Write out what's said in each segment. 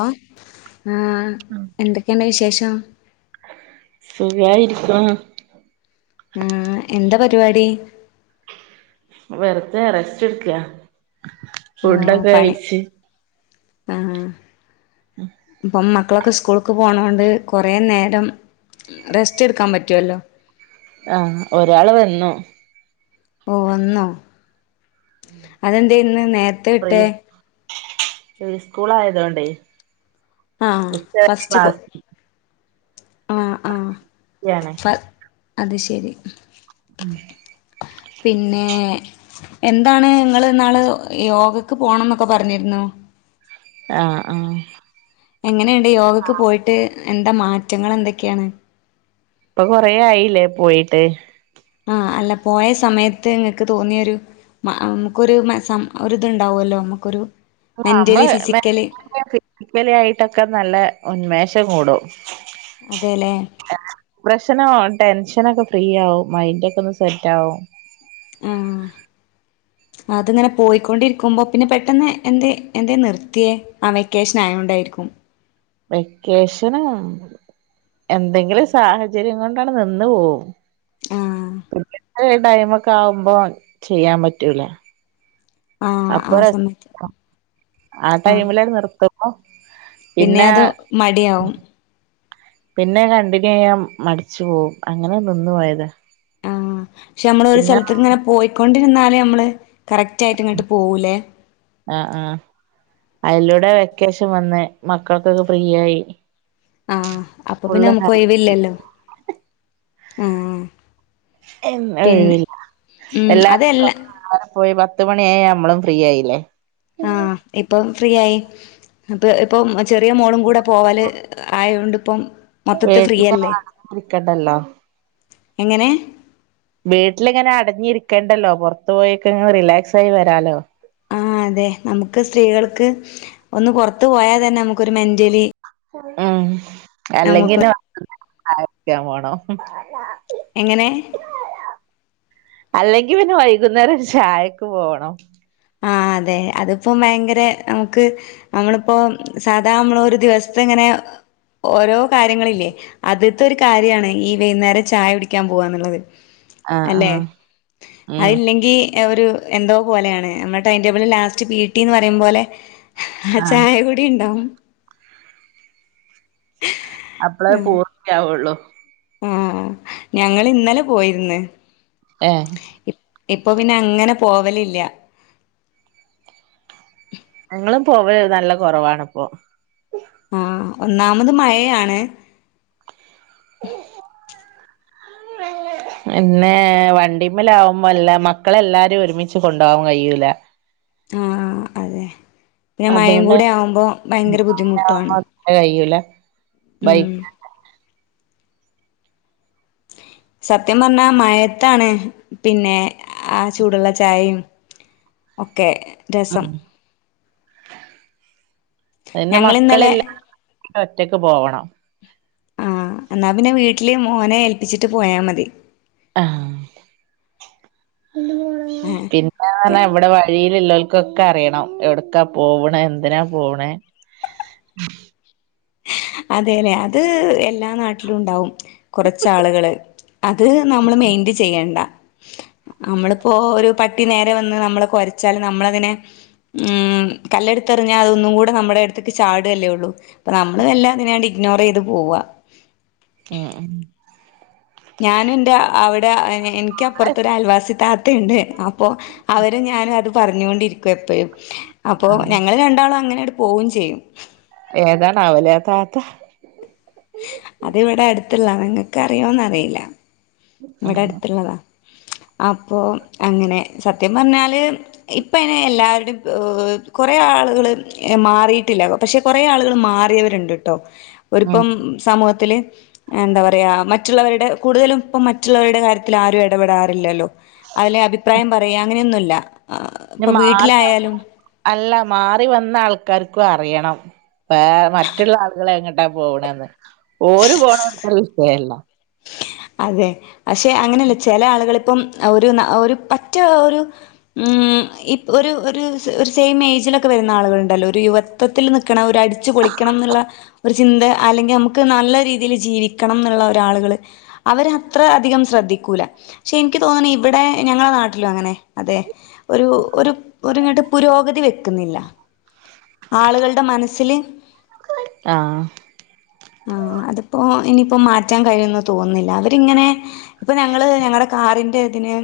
ആഹ് എന്തൊക്കെയുണ്ട് വിശേഷം സുഖായിരിക്കണു മ് എന്താ പരുപാടി വെറുത റെസ്റ്റ് എടുക്കാ ഫുഡൊക്കെ കഴിച്ച് ആഹ് [unintelligible] മക്കളൊക്കെ സ്കൂൾക്ക് പോണോണ്ട് കുറെ നേരം റെസ്റ്റ് എടുക്കാൻ പറ്റുവല്ലോ ആഹ് ഒരാള് വന്നു ഓ വന്നോ അതെന്തേ ഇന്ന് നേരത്തെ വിട്ടേ? [unintelligible] സ്കൂള് ആയതുകൊണ്ടേ ഉച്ചവരെ ക്ലാസ് ആഹ് ആഹ് യാണേ അത് ശരി പിന്നെ എന്താണ് നിങ്ങള് ഇന്നാള് യോഗക്ക് പോണംന്നൊക്കെ പറഞ്ഞിരുന്നു ആ ആ എങ്ങനെ യോഗക്ക് പോയിട്ട് എന്താ മാറ്റങ്ങൾ എന്തൊക്കെയാണ് ഇപ്പൊ കൊറ ആയില്ലേ പോയിട്ട് ആ അല്ല പോയ സമയത്ത് നിങ്ങക്ക് തോന്നിയ ഒരു, നമുക്കൊരു ഒരിതുണ്ടാവുമല്ലോ നമുക്കൊരു ആ മെന്റലി നമ്മള് ഫിസിക്കലി മെന്റലി ഫിസിക്കലി ആയിട്ടൊക്കെ നല്ല ഉന്മേഷ അതെല്ലേ [unintelligible] പ്രശ്ന ടെൻഷ [unintelligible] ഫ്രീ ആവും മൈൻഡ് ഒക്കെ ഒന്ന് സെറ്റ് ആവും ആ അത്ങ്ങനെ പോയിക്കൊണ്ടിരിക്കുമ്പോ പിന്നെ പെട്ടന്ന് എ എന്ത നിർത്തിയേ ആ വെക്കേഷൻ ആയോണ്ടായിരിക്കും വെക്കേഷനും എന്തെങ്കിലും സാഹചര്യം കൊണ്ടാണ് നിന്ന് പോവും ആഹ് അ അ ടൈമ് ഒക്കെ ആവുമ്പോ ചെയ്യാൻ പറ്റൂല ആഹ് ആ അപ്പൊ സമയത്ത് ആ ആഹ് ടൈമില് നിർത്തും [unintelligible] പിന്നെ അത് മടിയാവും പിന്നെ കണ്ടിന്യൂ ചെയ്യാൻ മടിച്ചു പോവും അങ്ങനെ നിന്നു പോയത് ആഹ പക്ഷെ നമ്മൾ ഒരു സ്ഥലത്തിങ്ങനെ പോയിക്കൊണ്ട് ന്നാല്നമ്മള് കറക്ട്ടിയിട്ട്ഇങ്ങോട്ട് പോകൂലേ ഇവിടെ വെക്കശൻ വന്ന് മക്കൾക്കൊക്കെ ഫ്രീ ആയി ആഹ അപ്പൊ പിന്നെ ഫുള്ള് നമുക്ക് ഒഴിവില്ലല്ലോ ഉം എങ്ങുംഒഴിവില്ല ഉം എല്ലാരും അതെല്ല അവിടെപോയി പത്ത് മണിയ നമ്മളും ഫ്രീ ആയില്ലേ ആഹ ഇപ്പൊ ഫ്രീ ആയി അപ്പ ഇപ്പം ചെറിയ മോളും കൂടെ പോവാല് ആയൊണ്ട്പ്പം വീട്ടിൽ ആ ഇരിക്കണ്ടല്ലോ എങ്ങനെ വീട്ടിലിങ്ങനെ അടഞ്ഞിരിക്കേണ്ടല്ലോ പുറത്തു പോയി‌ക്കിങ്ങനെ റിലാക്സായി വരാലോ ആ അതെ നമുക്ക് സ്ത്രീകൾക്ക് ഒന്ന് പൊറത്ത് പോയാ തന്നെ നമുക്കൊരു മെന്റലി ഉം അല്ലെങ്കി നമുക്ക് [unintelligible] [unintelligible] പോണം എങ്ങനേ? അല്ലെങ്കി പിന്നെ വൈകുന്നേരം ചായക്ക് പോകണം ആ അതെ അതിപ്പോ ഭയങ്കര നമുക്ക് നമ്മളിപ്പോ സാധാ നമ്മളൊരു ദിവസത്തെ ഇങ്ങനെ ഓരോ കാര്യങ്ങളില്ലേ അതിത്തെ ഒരു കാര്യാണ് ഈ വൈന്നേരം ചായ കുടിക്കാൻ പോവാന്നിള്ളത്. ആ അല്ലെ ആ ഉം അതില്ലെങ്കീ എ ഒരു എന്തോ പോലെയാണ്. നമ്മുടെ ടൈൻ ടേബിളിൽ ലാസ്റ്റ് പി ടി ന്ന് പറയും പോലെ ആ ആഹ് ചായ കുടി ഇണ്ടാവും. അപ്പളേ പൂർത്തിയാവുള്ളൂ. ആ ഞങ്ങളിന്നലെ പോയിര്ന്ന്. ഏഹ് ഇ ഇപ്പൊ പിന്നെ അങ്ങനെ പോവലില്ല ഞങ്ങളും പോവല് നല്ല കുറവാണിപ്പൊ ആ ഒന്നാമത് മഴയാണ്. പിന്നെ വണ്ടിമ്മല് ആകുമ്പോ എല്ലാ മക്കളെല്ലാരും ഒരുമിച്ച് കൊണ്ടുപോവാൻ കഴിയൂല ആ അതെ പിന്നെ അതുകൊണ്ട് മഴകൂടെ ആവുമ്പോ ഭയങ്കര വണ്ടിമ്മലാവുമ്പോ ബുദ്ധിമുട്ടാണ്. അങ്ങനെ കഴിയൂല ഉം ബൈക്ക് സത്യം പറഞ്ഞാ മഴയത്താണ് പിന്നെ ആ ചൂടുള്ള ചായയും ഒക്കെ രസം പിന്നെ ഞങ്ങളിന്നലെ മക്കളില്ലാതെ ഒറ്റക്ക് പോവണം ആ എന്നാ പിന്നെ വീട്ടില് മോനെ ഏൽപ്പിച്ചിട്ട് പോയാ മതി. ആ ആഹ് പിന്നെ അതെ അങ്ങനെ വിടെ വഴിയിലിള്ളോൽ ക്കൊക്കെ അറിയണം എവിടക്കാ പോവ്ണേ എന്തിനാ പോവ്ണേ അതേ ലേ അത് എല്ലാ നാട്ടിലും ഉണ്ടാവും കുറച്ചാളുകള് അത് നമ്മൾ മെയിന്റ് ചെയ്യണ്ട നമ്മളിപ്പോ ഒരു പട്ടി നേരെ വന്ന് നമ്മളെ കൊരച്ചാല് നമ്മളതിനെ ഉം കല്ലെടുത്ത്റിഞ്ഞാൽ അതൊന്നും കൂടെ നമ്മുടെ അടുത്ത്ക്ക് ചാടുല്ലേള്ളൂ. അപ്പൊ നമ്മള് എല്ലാം അതിനു വേണ്ടി ഇഗ്നോർ ചെയ്ത് പോവ്വാ. അഹ് ഞാനും എന്റെ അവിടെ എനിക്കപ്പുറത്തൊരു അയൽവാസി ത ത്ത ഉണ്ട് അപ്പോ അവരും ഞാനും അത് പറഞ്ഞേട്ടിരിക്കും എപ്പഴും അപ്പൊ ആഹ് ഞങ്ങള് രണ്ടാളും അങ്ങനെ അടു പോവും ചെയ്യും ഏതാണ് അവൊല്ലേ ആ താത്ത അത് ഇവിടെ അടുത്തുള്ള നിങ്ങക്ക് അറിയോന്ന് അറിയില്ല ഇവിടെ ഉം അടുത്തുള്ളതാ അപ്പോ അങ്ങനെ സത്യം പറഞ്ഞാല് ഇപ്പ അയ്ന് എല്ലാവരുടേം ഏഹ് കൊറെ ആളുകള് മാറിട്ടില്ല പക്ഷെ കുറെ ആളുകള് മാറിയവരുണ്ട് ട്ടോ ഉം ഓരിപ്പം സമൂഹത്തില് എന്താ പറയാ മറ്റുള്ളവരുടെ കൂടുതലും ഇപ്പം മ റ്റുള്ളവരുടെ കാര്യത്തിൽ ആരും എടപെടാറില്ലല്ലോ അയിലെ അഭിപ്രായം പറയാ അങ്ങനെയൊന്നുല്ല ഇപ്പൊ മാറി വീട്ടിലായാലും [unintelligible] അല്ല മാറി വന്ന ആൾ [unintelligible] അറിയണം വേ മറ്റുള്ള ആളുകളെ എങ്ങ എ പോണത് ഓര് പോണ [unintelligible] വിഷയല്ല അതെ പക്ഷെ അങ്ങനെല്ല ചെല ആളുകള്പ്പം ഒരു ഒരു പറ്റ ഒരു ഉം ഒരു ഒരു ഒരു സെയിം ഏയ്ജിലൊക്കെ വരുന്ന ആള്കൾ ണ്ടല്ലോ ഒരു യുവത്വത്തിൽ നിക്കണ ഒ രു അടിച്ചു പൊളിക്കണം ന്ന്ള്ള ഒരു ചിന്ത അല്ലെങ്കിൽ നമുക്ക് നല്ല രീതിൽ ജീവിക്കണം ന്ന്ള്ള ഒരാളുകള് അവരത്ര അധികം ശ്രദ്ധിക്കൂല ക്ഷേ ഇൻക്ക് തോന്നണ ഇവിടെ ഞങ്ങളെ നാട്ടിലും അങ്ങനെ അതെ ഒരു ഒരു ഒര്ങ്ങട്ട് പുരോഗതി വെക്കുന്നില്ല ആളുകൾടെ മനസ്സില് ആഹ് ആ അത്പ്പോ ഇനിയിപ്പം മാറ്റാൻ കഴിയുന്ന് തോന്നി ല്ല അവരിങ്ങനെ ഇപ്പം ഞങ്ങള് ഞങ്ങടെ കാറിന്റെ ഇതിന്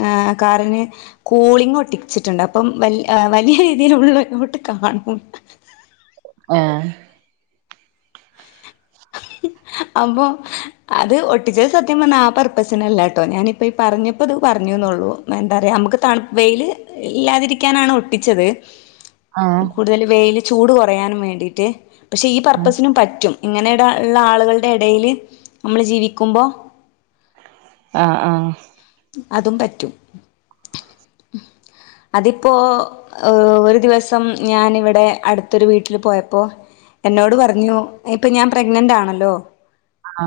ആ കാറിന് കൂളിങ് ഒട്ടിച്ചിട്ടുണ്ട് അപ്പം വൽ വലിയ രീതിലുള്ളലോട്ട് കാണു ആ അപ്പൊ അത് ഒട്ടിച്ചത് സത്യം പറന്ന ആ പർപ്പസിനല്ലാട്ടോ ഞാനിപ്പം ഈ പറഞ്ഞപ്പോ ഇത് പറഞ്ഞുന്നുള്ളൂ അതന്താറിയോ അമ്മക്ക് തണുപ്പ് വെയില് ഇല്ലാതിരിക്കാനാണ് ഒട്ടിച്ചത് ആഹ് കൂടുതൽ വെല് ചൂട് കുറയാനും വേണ്ടീട്ട് പക്ഷേ ഈ പർപ്പസിനും പറ്റും ഇങ്ങനെ ത ള്ള ആളുകൾടെ എടെല് നമ്മള് ജീവിക്കുമ്പോ ആ ആ അതും പറ്റും അതിപ്പോ ഒരു ദിവസം ഞൻ ഇവിടെ അടുത്തൊരു വീട്ടിൽ പോയപ്പോ എന്നോട് പറഞ്ഞു ഇപ്പൊ ഞാൻ പ്രഗ്നന്റ് ആണല്ലോ ആ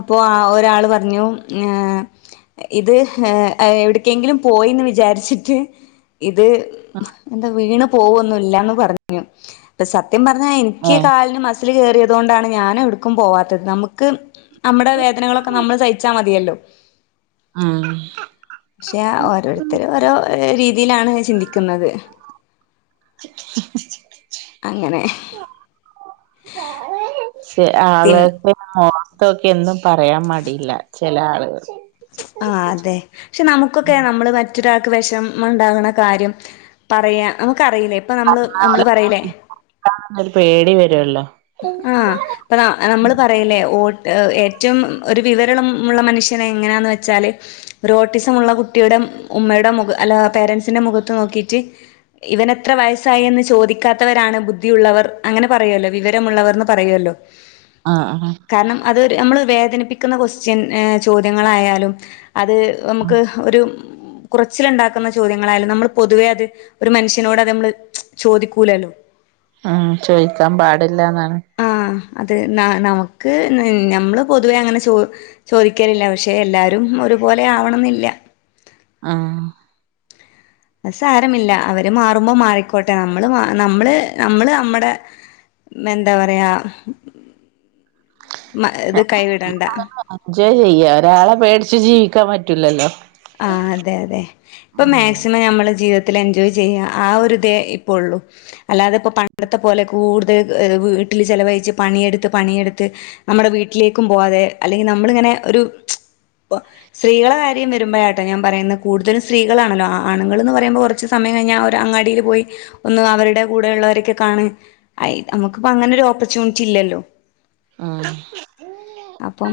അപ്പൊ ആ ഒരാൾ പറഞ്ഞു ആ ഇത് ഏ എവിടക്കെങ്കിലും പോയിന്ന് വിചാരിച്ചിട്ട് ഇത് എന്താ വീണ് പോവൊന്നുല്ലാന്ന് പറഞ്ഞു അപ്പ സ ത്യം പറഞ്ഞാ എനിക്ക് ഏഹ് കാലിന് മ സില് കേയറിയത് കൊണ്ടാണ് ഞാൻ എവിടുക്കും പോവാത്തത് നമുക്ക് നമ്മുടെ വേദനകളൊക്കെ നമ്മൾ സഹിച്ചാൽ മതിയല്ലോ ഉം പക്ഷെയാ ഓരോരുത്തരും ഓരോ രീതി ഇതിലാണ് ചിന്തിക്കുന്നത് അങ്ങനെ [unintelligible] ശ പിൻ ആളോക്ക [unintelligible] തൊക്കെ എന്നും പറയാൻ മടിയില്ലാച്ച് ചെല ആളുകൾ ആ അതെ ക്ഷെ നമുക്കൊക്കെ നമ്മള് മ റ്റൊരാക്ക് വെഷമംണ്ടാകണ കാര്യം പറയാ ഊ ക്ക അറിയില ഇപ്പ നമ്മള് നമ്മള് പറയിലേ ഒരു പേടി വരുവെല്ലോ ആഹ് ഇപ്പ ന്ന നമ്മള് പറയലേ ഓ ഏഹ് ഏറ്റവും ഒര് വിവരണമുള്ള മനുഷ്യനെങ്ങനാന്ന് വെച്ചാല് ഒരോട്ടിസമുള്ള കുട്ടിയുടെ ഉമ്മേടെ മുഖ അല്ല പേരൻസിന്റെ മുഖത്ത് നോക്കീറ്റ് ഇവനെത്ര വയസ്സായ് എന്ന് ചോദിക്കാത്തവരാണ് ബുദ്ധിയുള്ളവർ അങ്ങനെ പറയുവല്ലോ വിവര മുള്ളവർന്ന് പറയുവല്ലോ. ആഹ് ആഹ് കാരണം അത് നമ്മള് വേ നിപ്പിക്കുന്ന ക്വൊസ്റ്റ്യൻ ചോദ്യങ്ങളായാലും അത് നമ്മുക്ക് ഒരു കുറച്ചിലൊണ്ടാക്കുന്ന ചോദ്യങ്ങളായാലും നമ്മള് പൊതുവേ അത് ഒരു മനുഷ്യനോട് അത് നമ്മള് ചോദിക്കൂലല്ലോ. ഉം ചോയ്ക്കാൻ പാ ടില്ലന്നാണ് ആഹ് അത് ന നമുക്ക് ഞമ്മള് പൊതുവേ അങ്ങനെ ചോ ചോദിക്കലില്ല. പക്ഷെ എല്ലാരും ഒരുപോലെ ആവണെന്നില്ല. ആഹ് അത് സാരമില്ല. അവര് മാറുമ്പോ മാറിക്കോട്ടെ. നമ്മള് മാ നമ്മള് നമ്മള് നമ്മടെ എന്താ പറയാ [unintelligible] ഇത് കൈവിടണ്ട എൻജോയ് ചെയ്യ. ഒരാളെ പേടി ച്ച് ജീവിക്കാൻ പറ്റൂലല്ലോ ആ അതെ അതെ ഇപ്പൊ മാക്സിമം ഞമ്മെള് ജീവ ത്തിൽ എൻജോയ് ചെയ്ക. ആ ഒരുയിതേയിപ്പയൊള്ളൂ. അല്ലാതെയിപ്പ പണ്ടത്തെപ്പോലെ കൂടുതൽ വീട്ടിൽ ചെലവഴിച്ച് പണിയെടുത്ത് പണിയെടുത്ത് നമ്മെടെ വീട്ടിലേക്കും പോവാതെ അല്ലെങ്കിൽ നമ്മളിങ്ങനെ ഒര് പ്പ സ്ത്രീകളെക്കാര്യം വെ രുമ്പാഴാട്ടേ ഞാൻ പറയുന്നേ കൂടുതലും സ്ത്രീകളാണല്ലോ ആണുങ്ങൾന്ന് പറയുമ്പോ കൊറച്ച് സമയം കഴിഞ്ഞാ അവര് അങ്ങാടിൽ പോയി ഒന്ന് അവരെടെക്കൂടെയൊള്ളവരൊക്കെ കാണ്. ആ ഇ നമുക്കിപ്പോ അങ്ങനൊരു ഓപ്പർച്യൂണിറ്റി ഇല്ലല്ലോ. ഉം അപ്പം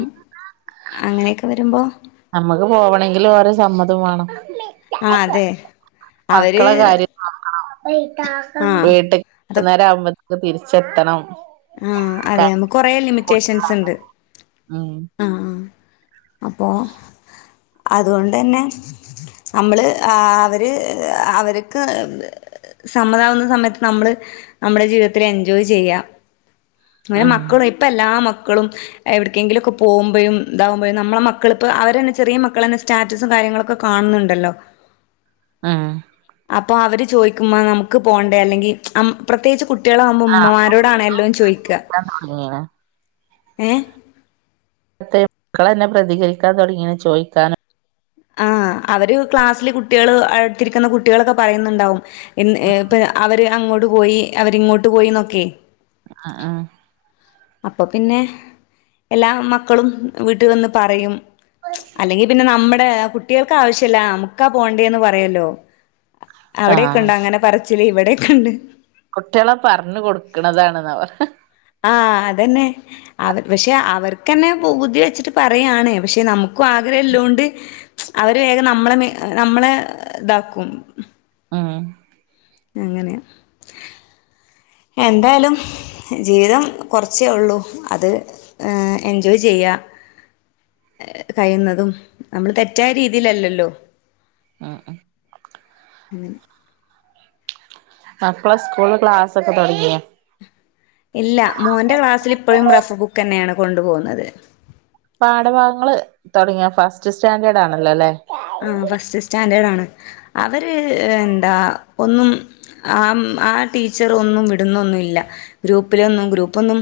അങ്ങനെക്കെ വെരുമ്പോ നമ്മെക്ക് പോവെണങ്കില് ഓരെ സമ്മതം വേണം ആഹ് അതെ അവര് മക്കളെ കാര്യം [unintelligible] ആഹ് വീട്ട് ക്ക് അത് വൈകുന്നേരാമ്പ ക്കെത്തിരിച്ചെത്തണം ആഹ് അതെ നമുക്ക് കൊറെ ലിമിറ്റേഷൻസ്ണ്ട് ഉം ആഹ് ആ അപ്പോ അതുകൊണ്ടന്നെ നമ്മള് ആ അവര് അവർക്ക് സമ്മതമാവുന്ന സമയത്ത് നമ്മള് നമ്മുടെ ജീവിതത്തില് എൻജോയ് ചെയ്യ. അങ്ങനെ ഉം മക്കളും ഇപ്പ എല്ലാ മ ക്കളും എവെടെക്കെങ്കിലൊക്കെ പോകുമ്പഴും ഇത നമ്മള മക്കളിപ്പ അവരന്നെ ചെറിയ മക്കളെന്നെ സ്റ്റാറ്റസും കാര്യങ്ങളൊക്കെ കാണുന്നുണ്ടല്ലോ. ആഹ് അപ്പൊ അവര് ചോദിക്കുമ്മ നമുക്ക് പോണ്ടേ അല്ലെങ്കി അം പ്രത്യേകിച്ച് കു ആഹ് കുട്ടികളാമ്പുയുമ്മമാരോടാണ് എല്ലാം ചോയ്ക്ക ഏ മക്കളെന്നെ പ്രതികരിക്കാൻ തൊടങ്ങീണ് ചോയ്ക്കാനും ആ അവര് ക്ലാസ്സില് കുട്ടികള് അടുത്തിരിക്കുന്ന കുട്ടികളൊക്കെ പറയുന്നുണ്ടാവും ഇന്ന് ഏ ഇപ്പ അവര് അങ്ങോട്ട് പോയി അവരിങ്ങോട്ട് പോയിന്നൊക്കെയേ ആഹ് ആഹ് അപ്പൊ പിന്നെ എല്ലാ മക്കളും വീട്ടിൽ വന്ന് പറയും അല്ലെങ്കിൽ പിന്നെ നമ്മു ആ കുട്ടികൾക്ക് ആവശ്യല്ല നമുക്കാ പോണ്ടേന്ന് പറയൂല്ലോ അവിടെയൊക്കെ ആഹ് ഉണ്ടോ അങ്ങനെ പറ ഇവിടെയൊക്കെ ഉണ്ട് കുട്ടികളെ പറഞ്ഞു കൊടുക്കണതാണെന്നാ പറയുന്നേ ആ അതന്നെ അവർ പക്ഷെ അവർക്കന്നെ പൂതി വെച്ചിട്ട് പറയാണ് പക്ഷെ നമു ക്കും ആഗ്രഹല്ലോണ്ട് അവര് വേഗം നമ്മളെ നമ്മളെ ഇതാക്കും ഉം അങ്ങനെയ എന്തായാലും ജീവിതം കുറച്ചേ ഉള്ളൂ അത് എൻജോയ് ചെയ്യാ കഴിയുന്നതും നമ്മള് തെറ്റായ രീതിയിലല്ലല്ലോ ഉം ഉം ഉം അപ്പോ സ്കൂള് ക്ലാസ്സൊക്കെ തുടങ്ങിയോ ഇല്ല മോന്റെ ക്ലാ സ്സില് ഇപ്പോഴും റഫ് ബുക്ക് തന്നെയാണ് കൊണ്ട് പോകുന്നത് പാഠഭാഗങ്ങള് തുടങ്ങിയോ ഫസ്റ്റ് സ്റ്റാൻഡേർഡ് ആണല്ലോ അല്ലേ ആ ഫസ്റ്റ് സ്റ്റാൻഡേർഡ് ആണ് അവര് എന്താ ഒന്നും ആ ആ ടീച്ചർ ഒന്നും വിടുന്നൊന്നുംല്ല ഗ്രൂപ്പിലൊന്നും ഗ്രൂപ്പൊന്നും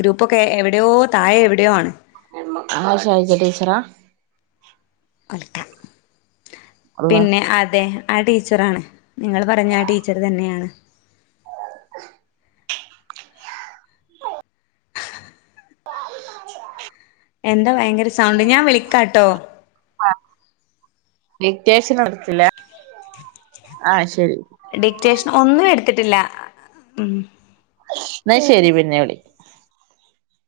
ഗ്രൂപ്പൊക്കെ എവിടെയോ താഴേ എവിടെയോ ആണ് ആശൈജ ടീചറാ ഉളട്ട [unintelligible] അള്ളാ പിന്നെ അതെ ആ ടീച്ചറാണ് നിങ്ങൾ പറഞ്ഞ ആ ടീച്ചർ തന്നെയാണ് [inaudible] ആ എന്താ ഭയങ്കര സൗണ്ട് ഞാൻ വിളിക്കാട്ടോ ഡിറ്റേഷൻ നടത്തില്ല ആഹ് ശരി ഡിക്റ്റേഷൻ ഒന്നും എടു ത്തിട്ടില്ല ഉം എന്നാ ശരി പിന്നെ വിളി